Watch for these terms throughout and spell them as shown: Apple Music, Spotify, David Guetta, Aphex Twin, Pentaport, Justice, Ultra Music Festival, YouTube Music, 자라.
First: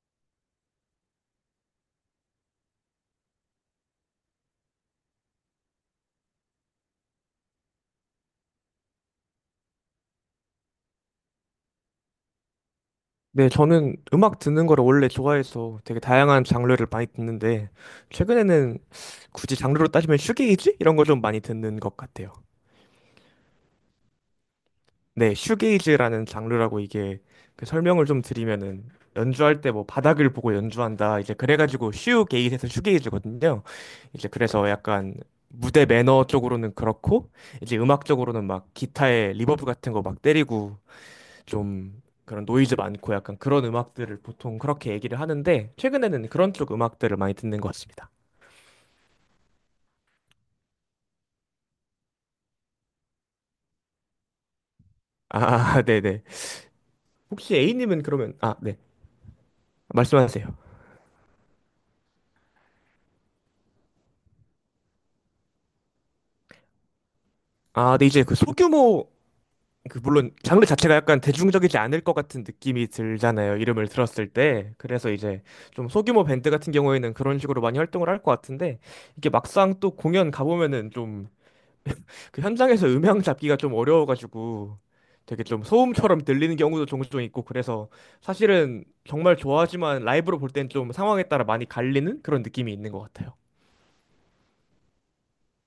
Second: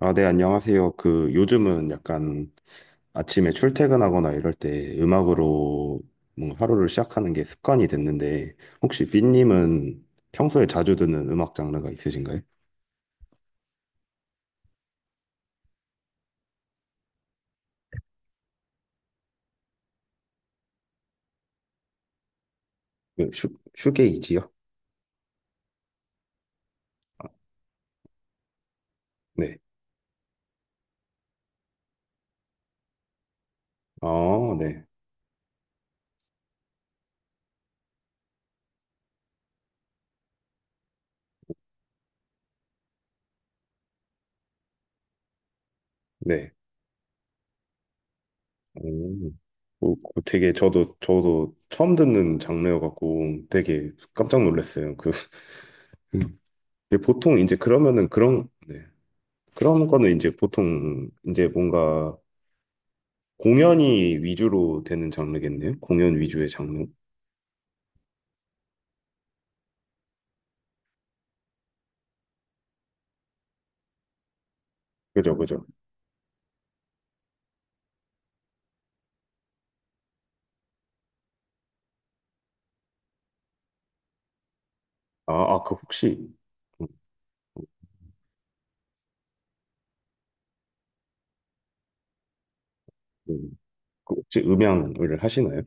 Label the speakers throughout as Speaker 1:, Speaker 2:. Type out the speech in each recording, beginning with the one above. Speaker 1: 아, 네, 안녕하세요. 그, 요즘은 약간 아침에 출퇴근하거나 이럴 때 음악으로 뭔가 하루를 시작하는 게 습관이 됐는데, 혹시 삐님은 평소에 자주 듣는 음악 장르가 있으신가요?
Speaker 2: 네, 저는 음악 듣는 거를 원래 좋아해서 되게 다양한 장르를 많이 듣는데, 최근에는 굳이 장르로 따지면 슈게이즈? 이런 거 좀 많이 듣는 것 같아요.
Speaker 1: 네, 슈게이지요?
Speaker 2: 네, 슈게이즈라는 장르라고 이게 그 설명을 좀 드리면은,
Speaker 1: 네.
Speaker 2: 연주할 때 뭐 바닥을 보고 연주한다. 이제 그래가지고 슈게이즈에서 슈게이즈거든요. 이제
Speaker 1: 아,
Speaker 2: 그래서
Speaker 1: 네.
Speaker 2: 약간 무대 매너 쪽으로는 그렇고, 이제 음악적으로는 막 기타에 리버브 같은 거 막 때리고, 좀 그런 노이즈 많고 약간 그런 음악들을 보통 그렇게 얘기를 하는데 최근에는
Speaker 1: 네.
Speaker 2: 그런 쪽 음악들을 많이 듣는 것 같습니다.
Speaker 1: 음. 그 되게 저도 처음 듣는 장르여갖고 되게 깜짝 놀랐어요. 그,
Speaker 2: 아, 네네.
Speaker 1: 이게 보통 이제
Speaker 2: 혹시 A님은
Speaker 1: 그러면은
Speaker 2: 그러면
Speaker 1: 그런,
Speaker 2: 아, 네.
Speaker 1: 네. 그런 거는 이제
Speaker 2: 말씀하세요.
Speaker 1: 보통 이제 뭔가 공연이 위주로 되는 장르겠네요. 공연 위주의 장르.
Speaker 2: 아, 네 이제 그 소규모 그 물론 장르 자체가 약간 대중적이지 않을 것 같은 느낌이 들잖아요. 이름을 들었을 때. 그래서
Speaker 1: 그죠,
Speaker 2: 이제
Speaker 1: 그죠.
Speaker 2: 좀 소규모 밴드 같은 경우에는 그런 식으로 많이 활동을 할 것 같은데 이게 막상 또 공연 가보면은 좀 그 현장에서 음향 잡기가 좀 어려워가지고
Speaker 1: 아,
Speaker 2: 되게
Speaker 1: 아,
Speaker 2: 좀 소음처럼 들리는
Speaker 1: 음,
Speaker 2: 경우도 종종 있고 그래서 사실은 정말 좋아하지만 라이브로 볼 땐 좀 상황에 따라 많이 갈리는 그런 느낌이 있는 것 같아요.
Speaker 1: 음, 그 혹시 음향을 하시나요?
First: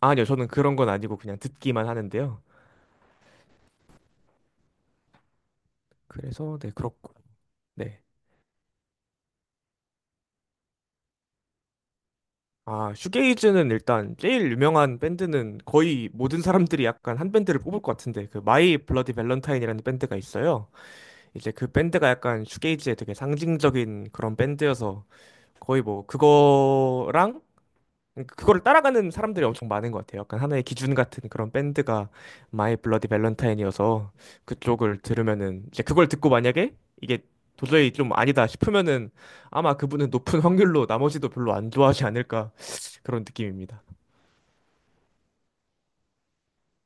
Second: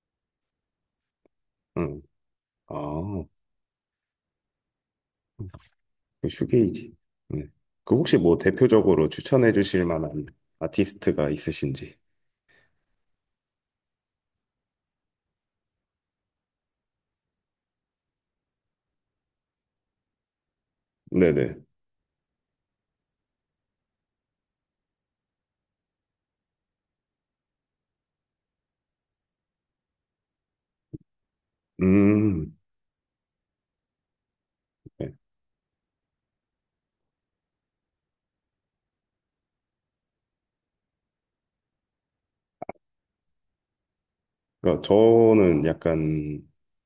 Speaker 2: 아, 아니요, 저는 그런 건 아니고 그냥 듣기만
Speaker 1: 응.
Speaker 2: 하는데요.
Speaker 1: 아, 그
Speaker 2: 그래서 네,
Speaker 1: 슈게이지.
Speaker 2: 그렇고.
Speaker 1: 네. 그
Speaker 2: 네.
Speaker 1: 혹시 뭐 대표적으로 추천해 주실 만한 아티스트가 있으신지.
Speaker 2: 아, 슈게이즈는 일단 제일 유명한 밴드는 거의 모든 사람들이 약간 한 밴드를 뽑을 것 같은데 그 마이 블러디 밸런타인이라는 밴드가 있어요. 이제
Speaker 1: 네네.
Speaker 2: 그 밴드가 약간 슈게이지의 되게 상징적인 그런 밴드여서 거의 뭐 그거랑 그거를 따라가는 사람들이 엄청 많은 것 같아요. 약간 하나의 기준 같은 그런 밴드가
Speaker 1: 음.
Speaker 2: 마이 블러디 밸런타인이어서 그쪽을
Speaker 1: 네.
Speaker 2: 들으면은 이제 그걸 듣고 만약에 이게 도저히 좀 아니다 싶으면은 아마 그분은 높은 확률로 나머지도 별로 안 좋아하지 않을까 그런 느낌입니다.
Speaker 1: 그러니까 저는 약간,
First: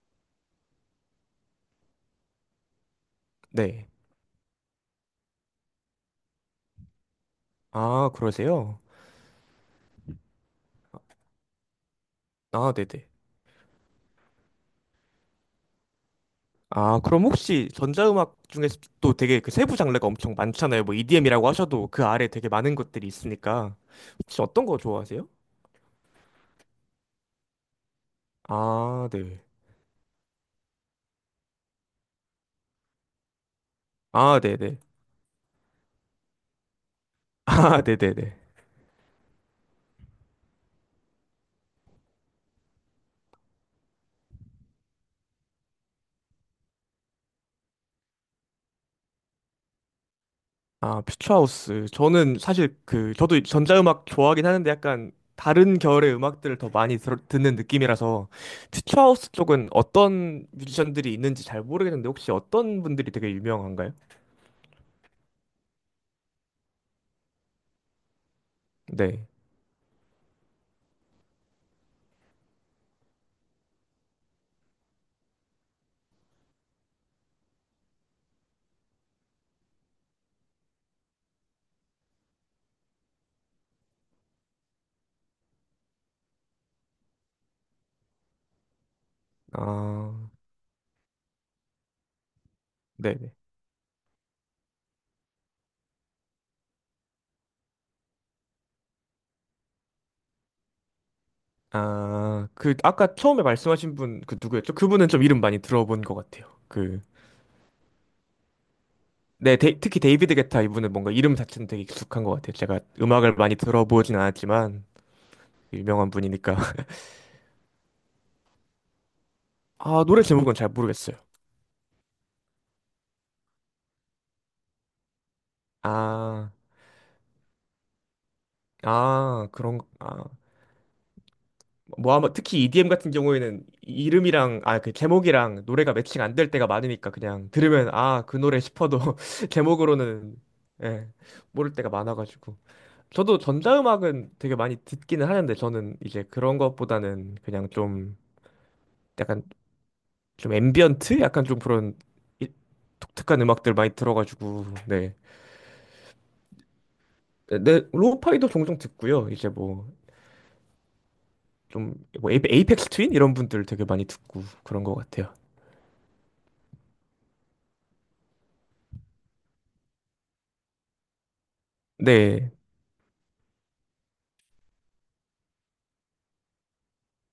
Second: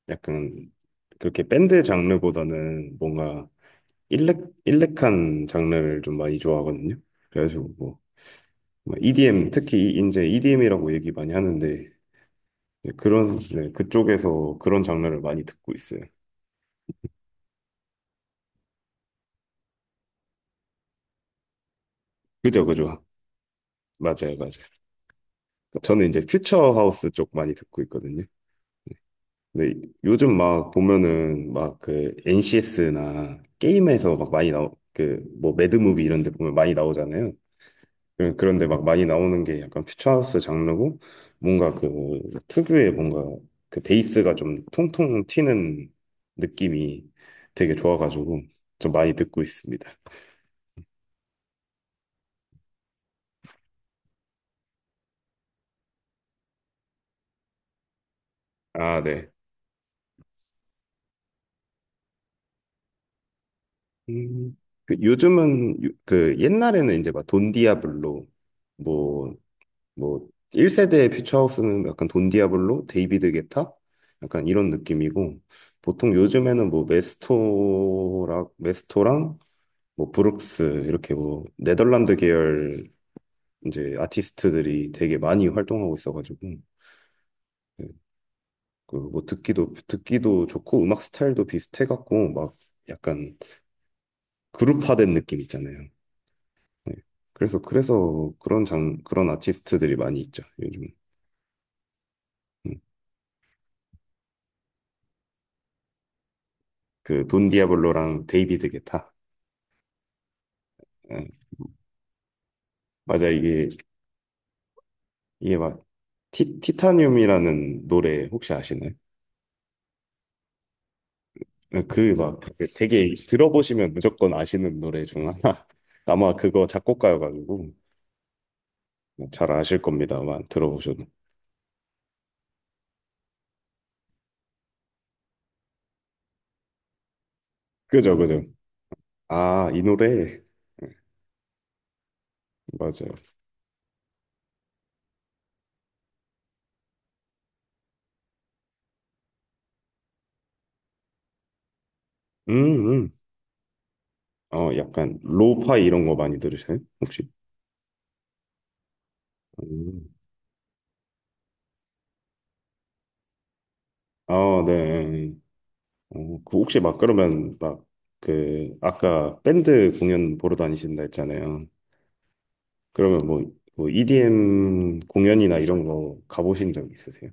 Speaker 1: 약간, 그렇게 밴드 장르보다는 뭔가
Speaker 2: 네.
Speaker 1: 일렉, 일렉한 장르를 좀 많이 좋아하거든요. 그래가지고 뭐
Speaker 2: 아, 그러세요?
Speaker 1: 뭐 EDM 특히 이제 EDM이라고 얘기 많이 하는데
Speaker 2: 아,
Speaker 1: 이제
Speaker 2: 네네.
Speaker 1: 그런, 네, 그쪽에서 그런 장르를 많이 듣고 있어요.
Speaker 2: 아, 그럼 혹시 전자음악 중에서 또 되게 그 세부 장르가 엄청 많잖아요. 뭐 EDM이라고 하셔도 그 아래 되게
Speaker 1: 그죠,
Speaker 2: 많은
Speaker 1: 그죠.
Speaker 2: 것들이 있으니까.
Speaker 1: 맞아요,
Speaker 2: 혹시
Speaker 1: 맞아요.
Speaker 2: 어떤 거 좋아하세요?
Speaker 1: 저는 이제 퓨처 하우스 쪽 많이 듣고 있거든요.
Speaker 2: 아, 네.
Speaker 1: 근데 요즘 막 보면은 막 그 NCS나 게임에서 막
Speaker 2: 아,
Speaker 1: 많이 나오
Speaker 2: 네네.
Speaker 1: 그뭐 매드무비 이런 데 보면 많이 나오잖아요.
Speaker 2: 아, 네네네.
Speaker 1: 그런데 막 많이 나오는 게 약간 퓨처하우스 장르고, 뭔가 그 특유의 뭔가 그 베이스가 좀 통통 튀는 느낌이 되게 좋아가지고 좀 많이 듣고 있습니다.
Speaker 2: 아, 퓨처하우스. 저는 사실 그, 저도 전자음악 좋아하긴 하는데 약간 다른 결의 음악들을 더 많이 듣는 느낌이라서
Speaker 1: 아, 네.
Speaker 2: 퓨처하우스 쪽은 어떤 뮤지션들이 있는지 잘 모르겠는데 혹시 어떤 분들이 되게 유명한가요?
Speaker 1: 음, 그 요즘은 그 옛날에는 이제 막 돈디아블로,
Speaker 2: 네.
Speaker 1: 뭐 뭐 1세대 퓨처하우스는 약간 돈디아블로, 데이비드 게타 약간 이런 느낌이고, 보통 요즘에는 뭐 메스토랑 뭐 브룩스, 이렇게 뭐 네덜란드 계열 이제 아티스트들이 되게 많이 활동하고 있어가지고, 그뭐 듣기도
Speaker 2: 아,
Speaker 1: 듣기도 좋고 음악 스타일도 비슷해갖고 막
Speaker 2: 네. 네.
Speaker 1: 약간 그룹화된 느낌 있잖아요. 네. 그래서 그런 장 그런 아티스트들이 많이 있죠 요즘.
Speaker 2: 아, 그
Speaker 1: 음.
Speaker 2: 아까 처음에 말씀하신 분 그 누구였죠? 그분은 좀 이름 많이 들어본 것 같아요. 그
Speaker 1: 그돈 디아블로랑 데이비드 게타.
Speaker 2: 네, 특히 데이비드 게타 이분은 뭔가
Speaker 1: 예.
Speaker 2: 이름 자체는 되게 익숙한 것 같아요. 제가
Speaker 1: 맞아,
Speaker 2: 음악을 많이
Speaker 1: 이게
Speaker 2: 들어보진 않았지만
Speaker 1: 이게 막
Speaker 2: 유명한 분이니까.
Speaker 1: 타늄이라는 노래 혹시 아시나요?
Speaker 2: 아, 노래 제목은 잘 모르겠어요.
Speaker 1: 네, 그막 되게 들어보시면 무조건 아시는 노래 중 하나. 아마
Speaker 2: 아,
Speaker 1: 그거 작곡가여가지고 뭐
Speaker 2: 아,
Speaker 1: 잘
Speaker 2: 그런
Speaker 1: 아실
Speaker 2: 아,
Speaker 1: 겁니다만 들어보셔도.
Speaker 2: 뭐 아마 특히 EDM 같은 경우에는 이름이랑 아, 그 제목이랑 노래가 매칭 안 될 때가 많으니까 그냥 들으면
Speaker 1: 그죠,
Speaker 2: 아, 그
Speaker 1: 그죠.
Speaker 2: 노래 싶어도
Speaker 1: 아, 이
Speaker 2: 제목으로는
Speaker 1: 노래. 네,
Speaker 2: 예, 모를 때가 많아가지고.
Speaker 1: 맞아요.
Speaker 2: 저도 전자음악은 되게 많이 듣기는 하는데 저는 이제 그런 것보다는 그냥 좀 약간 좀 앰비언트? 약간 좀 그런 이-
Speaker 1: 음, 음.
Speaker 2: 독특한 음악들 많이 들어가지고
Speaker 1: 어,
Speaker 2: 네.
Speaker 1: 약간 로파 이런 거 많이 들으세요? 혹시?
Speaker 2: 네, 네, 로우파이도 종종 듣고요. 이제 뭐
Speaker 1: 음.
Speaker 2: 좀 뭐 에이펙스 트윈 이런 분들 되게 많이 듣고
Speaker 1: 아,
Speaker 2: 그런 것
Speaker 1: 네.
Speaker 2: 같아요.
Speaker 1: 어, 그 혹시 막 그러면 막 그 아까 밴드 공연 보러 다니신다 했잖아요.
Speaker 2: 네.
Speaker 1: 그러면 뭐 EDM 공연이나 이런 거 가보신 적 있으세요?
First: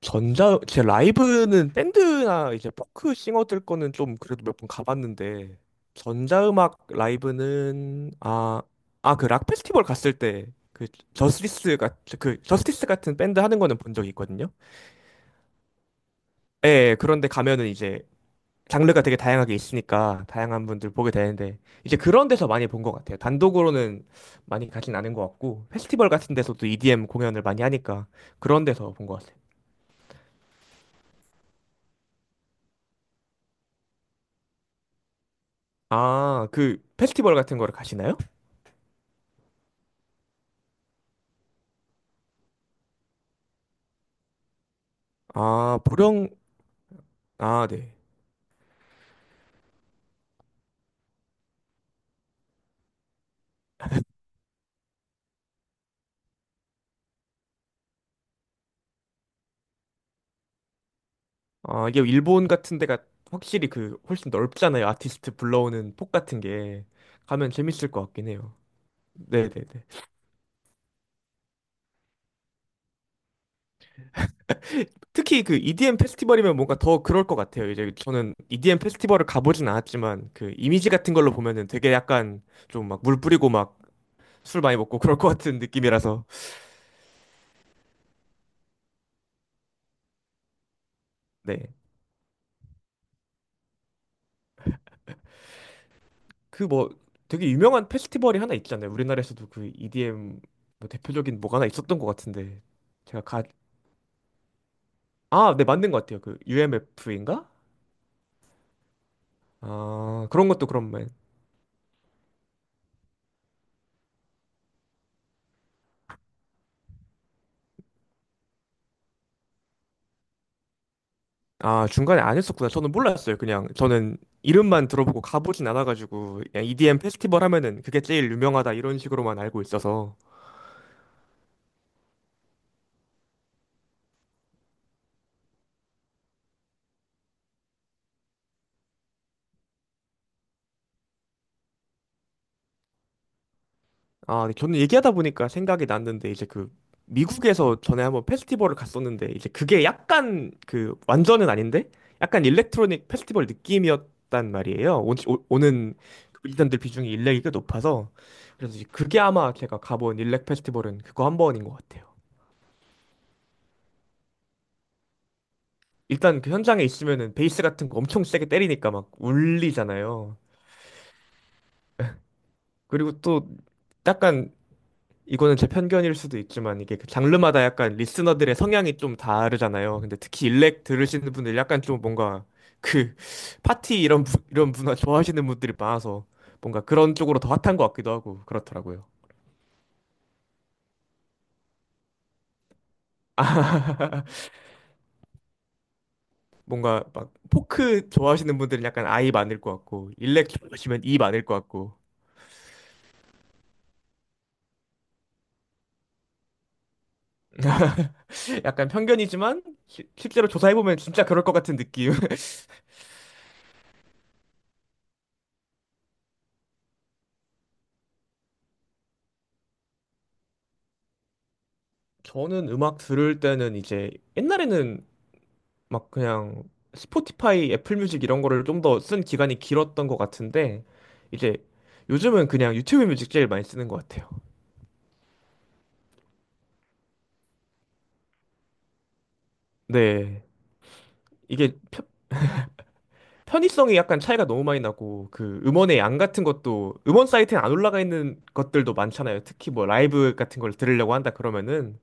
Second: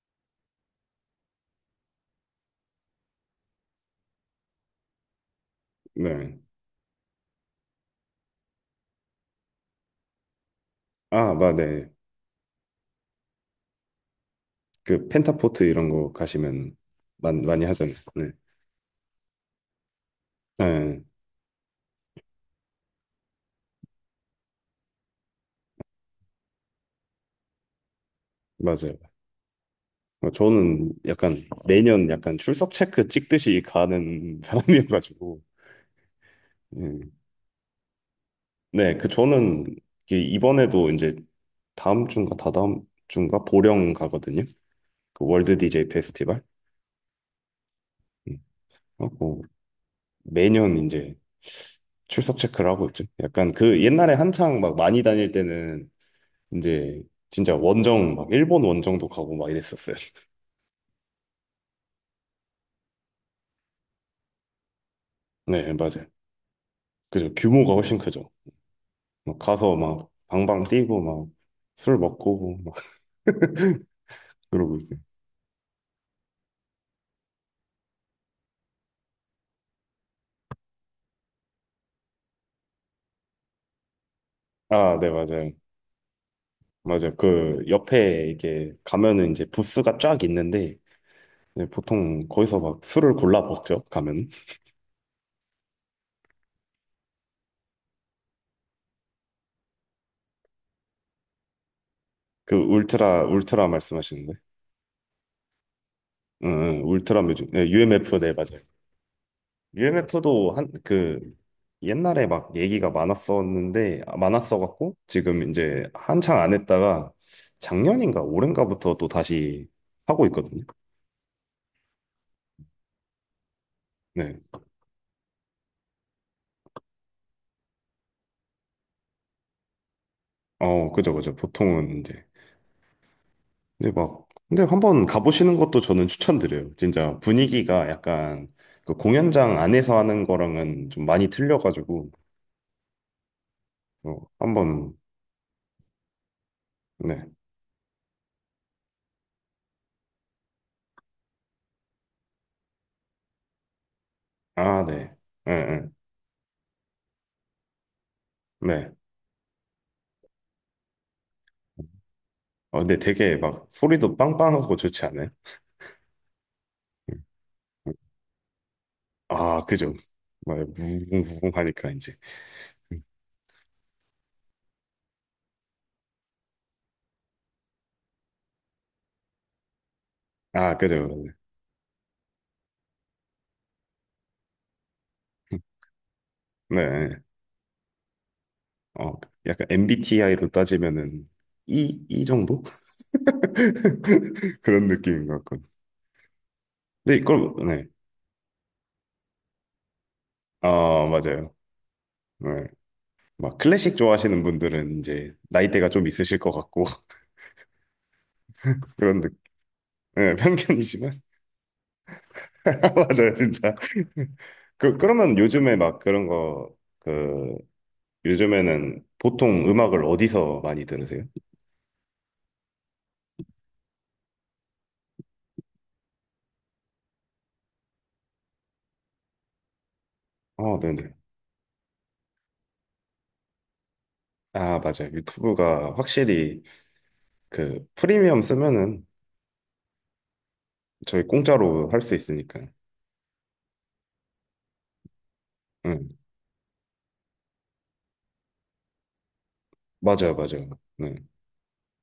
Speaker 2: 전자 제 라이브는 밴드나 이제 포크 싱어들 거는 좀 그래도 몇 번 가봤는데
Speaker 1: 네.
Speaker 2: 전자음악 라이브는 그 락 페스티벌 갔을 때 그
Speaker 1: 아,
Speaker 2: 저스티스
Speaker 1: 맞네.
Speaker 2: 같은 그 저스티스 같은 밴드 하는 거는 본 적이 있거든요.
Speaker 1: 그 펜타포트 이런 거
Speaker 2: 예,
Speaker 1: 가시면
Speaker 2: 예, 그런데
Speaker 1: 많이
Speaker 2: 가면은
Speaker 1: 하잖아요.
Speaker 2: 이제
Speaker 1: 네.
Speaker 2: 장르가 되게 다양하게 있으니까 다양한 분들
Speaker 1: 네,
Speaker 2: 보게 되는데 이제 그런 데서 많이 본 것 같아요. 단독으로는 많이 가진 않은 것 같고 페스티벌 같은 데서도 EDM 공연을 많이 하니까 그런 데서
Speaker 1: 맞아요.
Speaker 2: 본 것 같아요.
Speaker 1: 어, 저는 약간 매년 약간 출석 체크 찍듯이 가는 사람이어가지고.
Speaker 2: 아, 그
Speaker 1: 네,
Speaker 2: 페스티벌 같은 거를 가시나요?
Speaker 1: 네, 그 저는 이게 이번에도 이제 다음 주인가 다다음 주인가 보령 가거든요. 그 월드
Speaker 2: 아,
Speaker 1: DJ
Speaker 2: 보령,
Speaker 1: 페스티벌.
Speaker 2: 아, 네.
Speaker 1: 음, 하고 매년 이제 출석 체크를 하고 있죠. 약간 그 옛날에 한창 막 많이 다닐 때는 이제 진짜 원정 막 일본 원정도 가고 막 이랬었어요.
Speaker 2: 아, 이게 일본 같은 데가 확실히 그 훨씬 넓잖아요. 아티스트
Speaker 1: 네,
Speaker 2: 불러오는
Speaker 1: 맞아요.
Speaker 2: 폭 같은 게.
Speaker 1: 그죠.
Speaker 2: 가면
Speaker 1: 규모가
Speaker 2: 재밌을
Speaker 1: 훨씬
Speaker 2: 것 같긴
Speaker 1: 크죠.
Speaker 2: 해요.
Speaker 1: 막
Speaker 2: 네네네.
Speaker 1: 가서 막 방방 뛰고 막 술 먹고 막 그러고 있어요.
Speaker 2: 특히 그 EDM 페스티벌이면 뭔가 더 그럴 것 같아요. 이제 저는 EDM 페스티벌을 가보진 않았지만 그 이미지 같은 걸로 보면은 되게 약간 좀 막 물 뿌리고 막 술 많이
Speaker 1: 아,
Speaker 2: 먹고
Speaker 1: 네,
Speaker 2: 그럴 것
Speaker 1: 맞아요.
Speaker 2: 같은 느낌이라서.
Speaker 1: 맞아요. 그 옆에 이게 가면은 이제 부스가 쫙 있는데 이제
Speaker 2: 네.
Speaker 1: 보통 거기서 막 술을 골라 먹죠, 가면.
Speaker 2: 그 뭐 되게 유명한 페스티벌이 하나 있잖아요. 우리나라에서도 그 EDM 뭐 대표적인 뭐가 하나 있었던 것
Speaker 1: 그
Speaker 2: 같은데. 제가
Speaker 1: 울트라,
Speaker 2: 가
Speaker 1: 울트라 말씀하시는데.
Speaker 2: 아, 네, 맞는 것 같아요. 그
Speaker 1: 응, 응, 울트라
Speaker 2: UMF인가?
Speaker 1: 뮤직. 네, UMF. 네, 맞아요.
Speaker 2: 아, 그런
Speaker 1: UMF도
Speaker 2: 것도
Speaker 1: 한
Speaker 2: 그런 말
Speaker 1: 그 옛날에 막 얘기가 많았었는데, 아, 많았어갖고 지금 이제 한창 안 했다가 작년인가 올해인가부터 또 다시 하고 있거든요.
Speaker 2: 아, 중간에 안 했었구나. 저는 몰랐어요. 그냥 저는
Speaker 1: 네.
Speaker 2: 이름만 들어보고 가보진 않아가지고 그냥 EDM 페스티벌 하면은 그게 제일 유명하다 이런 식으로만 알고 있어서.
Speaker 1: 어, 그죠, 그죠. 보통은 이제. 근데 한번 가보시는 것도 저는 추천드려요. 진짜 분위기가 약간 그 공연장 안에서 하는 거랑은 좀 많이 틀려가지고, 어,
Speaker 2: 아, 네, 저는
Speaker 1: 한번,
Speaker 2: 얘기하다 보니까 생각이 났는데 이제 그
Speaker 1: 네.
Speaker 2: 미국에서 전에 한번 페스티벌을 갔었는데 이제 그게 약간 그 완전은 아닌데 약간 일렉트로닉 페스티벌 느낌이었단
Speaker 1: 아,
Speaker 2: 말이에요.
Speaker 1: 네.
Speaker 2: 오,
Speaker 1: 네, 네.
Speaker 2: 는 일단들 비중이 일렉이 꽤 높아서 그래서 이제
Speaker 1: 네.
Speaker 2: 그게 아마 제가 가본 일렉 페스티벌은 그거 한 번인 것 같아요.
Speaker 1: 어, 근데 되게 막 소리도 빵빵하고 좋지 않아요?
Speaker 2: 일단 그 현장에
Speaker 1: 음,
Speaker 2: 있으면은 베이스 같은
Speaker 1: 음.
Speaker 2: 거 엄청 세게 때리니까 막
Speaker 1: 아, 그죠.
Speaker 2: 울리잖아요.
Speaker 1: 막 무궁무궁 하니까 이제. 음.
Speaker 2: 그리고 또 약간 이거는 제 편견일 수도 있지만 이게 그 장르마다 약간 리스너들의 성향이 좀 다르잖아요. 근데 특히
Speaker 1: 아,
Speaker 2: 일렉
Speaker 1: 그죠. 그죠.
Speaker 2: 들으시는 분들 약간 좀 뭔가 그 파티 이런 이런 문화 좋아하시는 분들이 많아서
Speaker 1: 네.
Speaker 2: 뭔가 그런
Speaker 1: 예.
Speaker 2: 쪽으로 더 핫한 것 같기도 하고 그렇더라고요.
Speaker 1: 어, 약간 MBTI로 따지면은 E, E 정도? 그런 느낌인 것 같고.
Speaker 2: 뭔가
Speaker 1: 네,
Speaker 2: 막
Speaker 1: 이걸, 네.
Speaker 2: 포크 좋아하시는 분들은 약간 아이 많을 것 같고 일렉
Speaker 1: 아,
Speaker 2: 좋아하시면 이 많을
Speaker 1: 맞아요.
Speaker 2: 것 같고
Speaker 1: 네. 막 클래식 좋아하시는 분들은 이제 나이대가 좀 있으실 것 같고,
Speaker 2: 약간
Speaker 1: 그런 느
Speaker 2: 편견이지만
Speaker 1: 네,
Speaker 2: 실제로 조사해보면
Speaker 1: 편견이지만.
Speaker 2: 진짜 그럴 것 같은 느낌.
Speaker 1: 맞아요, 진짜. 그러면 요즘에 요즘에는 보통 음악을 어디서 많이 들으세요?
Speaker 2: 저는 음악 들을 때는 이제 옛날에는 막 그냥 스포티파이, 애플 뮤직 이런 거를 좀 더 쓴 기간이 길었던 것
Speaker 1: 어,
Speaker 2: 같은데
Speaker 1: 네네.
Speaker 2: 이제 요즘은 그냥 유튜브 뮤직 제일 많이 쓰는 것 같아요.
Speaker 1: 아, 맞아요. 유튜브가 확실히 그 프리미엄 쓰면은
Speaker 2: 네.
Speaker 1: 저희
Speaker 2: 이게
Speaker 1: 공짜로 할
Speaker 2: 편-
Speaker 1: 수 있으니까.
Speaker 2: 편의성이 약간 차이가 너무 많이 나고 그 음원의
Speaker 1: 응.
Speaker 2: 양 같은 것도 음원 사이트에 안 올라가 있는 것들도 많잖아요. 특히 뭐
Speaker 1: 맞아요,
Speaker 2: 라이브 같은
Speaker 1: 맞아요.
Speaker 2: 걸
Speaker 1: 네,
Speaker 2: 들으려고 한다 그러면은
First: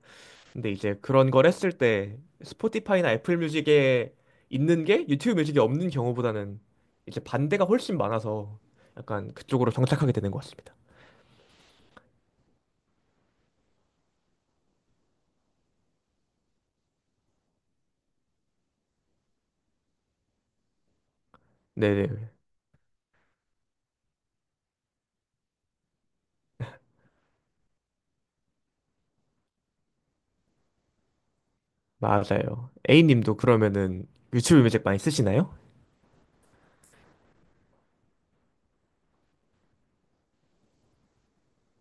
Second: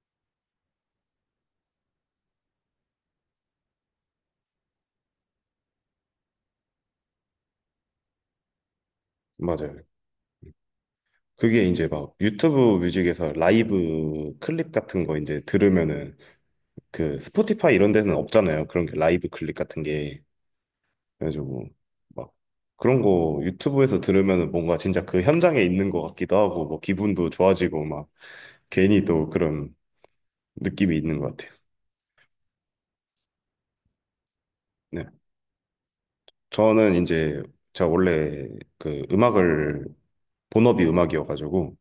Speaker 2: 근데 이제 그런 걸 했을 때 스포티파이나 애플 뮤직에 있는 게 유튜브 뮤직에 없는 경우보다는 이제 반대가 훨씬 많아서 약간 그쪽으로
Speaker 1: 맞아요.
Speaker 2: 정착하게 되는 것 같습니다.
Speaker 1: 그게 이제 막 유튜브 뮤직에서 라이브 클립 같은 거 이제 들으면은 그 스포티파이 이런 데는 없잖아요, 그런 게 라이브 클립 같은 게. 그래가지고 뭐
Speaker 2: 네네.
Speaker 1: 막 그런 거 유튜브에서 들으면은 뭔가 진짜 그 현장에 있는 것 같기도 하고 뭐 기분도 좋아지고 막 괜히 또 그런 느낌이 있는 것 같아요.
Speaker 2: 맞아요. A님도 그러면은 유튜브 뮤직 많이
Speaker 1: 네.
Speaker 2: 쓰시나요?
Speaker 1: 저는 이제 제가 원래 그 음악을, 본업이 음악이어가지고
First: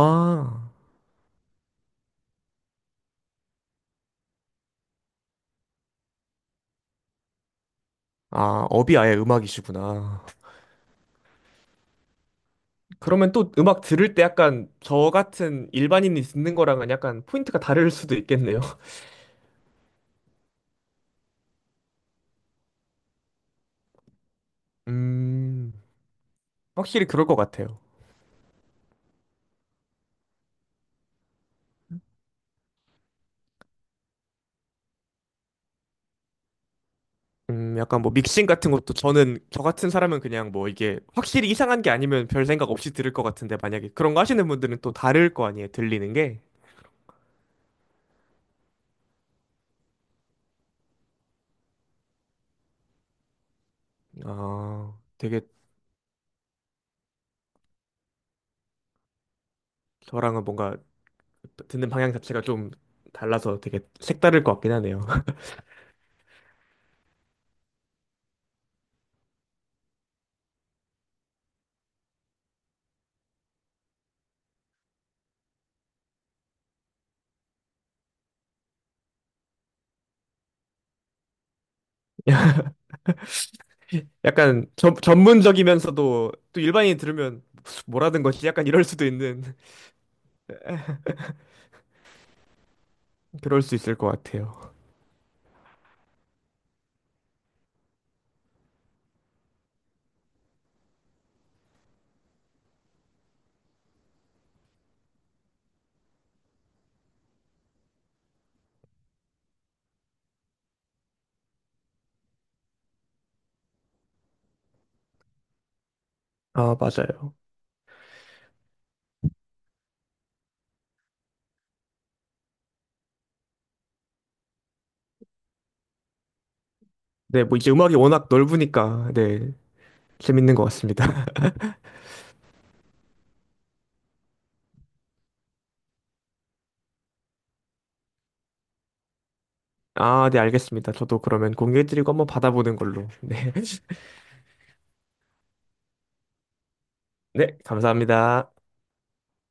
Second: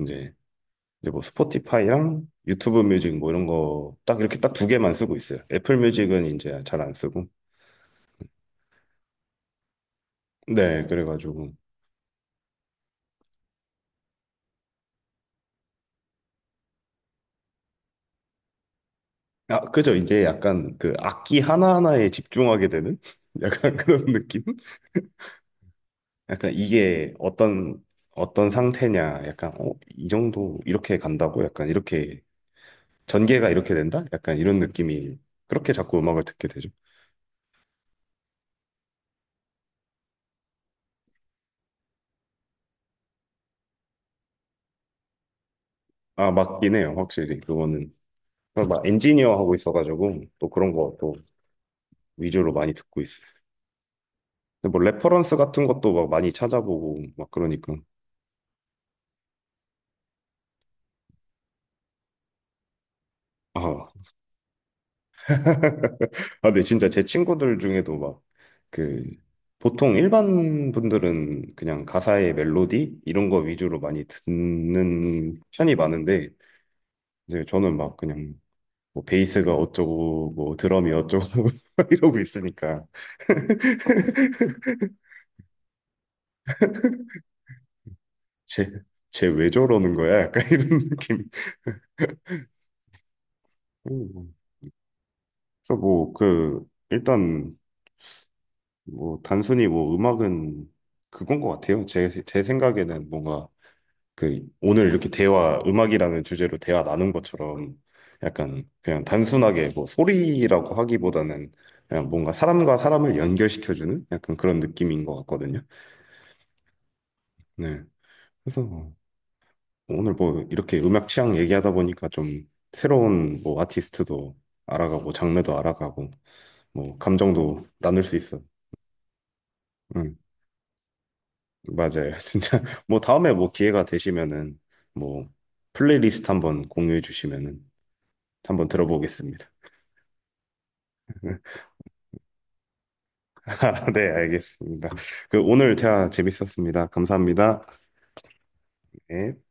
Speaker 1: 이제 뭐 스포티파이랑 유튜브 뮤직 뭐 이런 거 딱 이렇게 딱 두 개만 쓰고 있어요. 애플 뮤직은 이제 잘 안 쓰고.
Speaker 2: 아, 업이 아예 음악이시구나.
Speaker 1: 네, 그래가지고.
Speaker 2: 그러면 또 음악 들을 때 약간 저 같은 일반인이 듣는 거랑은 약간 포인트가 다를 수도 있겠네요.
Speaker 1: 아, 그죠. 이제 약간 그 악기 하나하나에 집중하게 되는 약간 그런 느낌?
Speaker 2: 음,
Speaker 1: 약간
Speaker 2: 확실히
Speaker 1: 이게
Speaker 2: 그럴 것 같아요.
Speaker 1: 어떤 상태냐. 약간, 어, 이 정도 이렇게 간다고? 약간 이렇게 전개가 이렇게 된다? 약간 이런 느낌이 그렇게 자꾸 음악을 듣게 되죠.
Speaker 2: 약간 뭐 믹싱 같은 것도 저는 저 같은 사람은 그냥 뭐 이게 확실히 이상한 게 아니면 별 생각 없이 들을 것 같은데 만약에 그런 거 하시는 분들은 또 다를 거 아니에요, 들리는
Speaker 1: 아,
Speaker 2: 게.
Speaker 1: 맞긴 해요. 확실히. 그거는. 막 엔지니어 하고 있어가지고 또 그런 거 또 위주로 많이 듣고 있어요. 근데 뭐
Speaker 2: 아,
Speaker 1: 레퍼런스
Speaker 2: 되게
Speaker 1: 같은 것도 막 많이 찾아보고 막 그러니까.
Speaker 2: 저랑은 뭔가 듣는 방향 자체가 좀 달라서 되게
Speaker 1: 아,
Speaker 2: 색다를 것 같긴 하네요.
Speaker 1: 아, 근데 진짜 제 친구들 중에도 막 그 보통 일반 분들은 그냥 가사의 멜로디 이런 거 위주로 많이 듣는 편이 많은데 이제 저는 막 그냥 뭐 베이스가 어쩌고 뭐 드럼이 어쩌고 이러고 있으니까
Speaker 2: 약간 전 전문적이면서도 또 일반인이 들으면 뭐라는 거지? 약간 이럴 수도
Speaker 1: 쟤쟤
Speaker 2: 있는
Speaker 1: 왜 저러는 거야? 약간 이런 느낌.
Speaker 2: 그럴 수 있을 것
Speaker 1: 음,
Speaker 2: 같아요.
Speaker 1: 그래서 뭐 그 일단 뭐 단순히 뭐 음악은 그건 것 같아요. 제 생각에는 뭔가 그 오늘 이렇게 대화, 음악이라는 주제로 대화 나눈 것처럼 약간 그냥 단순하게 뭐 소리라고 하기보다는 그냥 뭔가 사람과 사람을 연결시켜주는 약간 그런 느낌인 것 같거든요.
Speaker 2: 아, 맞아요.
Speaker 1: 네. 그래서 뭐 오늘 뭐 이렇게 음악 취향 얘기하다 보니까 좀 새로운 뭐 아티스트도 알아가고 장르도 알아가고 뭐
Speaker 2: 네, 뭐
Speaker 1: 감정도
Speaker 2: 이제 음악이
Speaker 1: 나눌 수
Speaker 2: 워낙
Speaker 1: 있어.
Speaker 2: 넓으니까 네,
Speaker 1: 응.
Speaker 2: 재밌는 것 같습니다.
Speaker 1: 맞아요. 진짜 뭐 다음에 뭐 기회가 되시면은 뭐 플레이리스트 한번 공유해 주시면은 한번 들어보겠습니다.
Speaker 2: 아, 네, 알겠습니다. 저도 그러면 공개해드리고 한번 받아보는 걸로. 네,
Speaker 1: 네, 알겠습니다. 그 오늘 대화 재밌었습니다.
Speaker 2: 네,
Speaker 1: 감사합니다.
Speaker 2: 감사합니다.
Speaker 1: 네.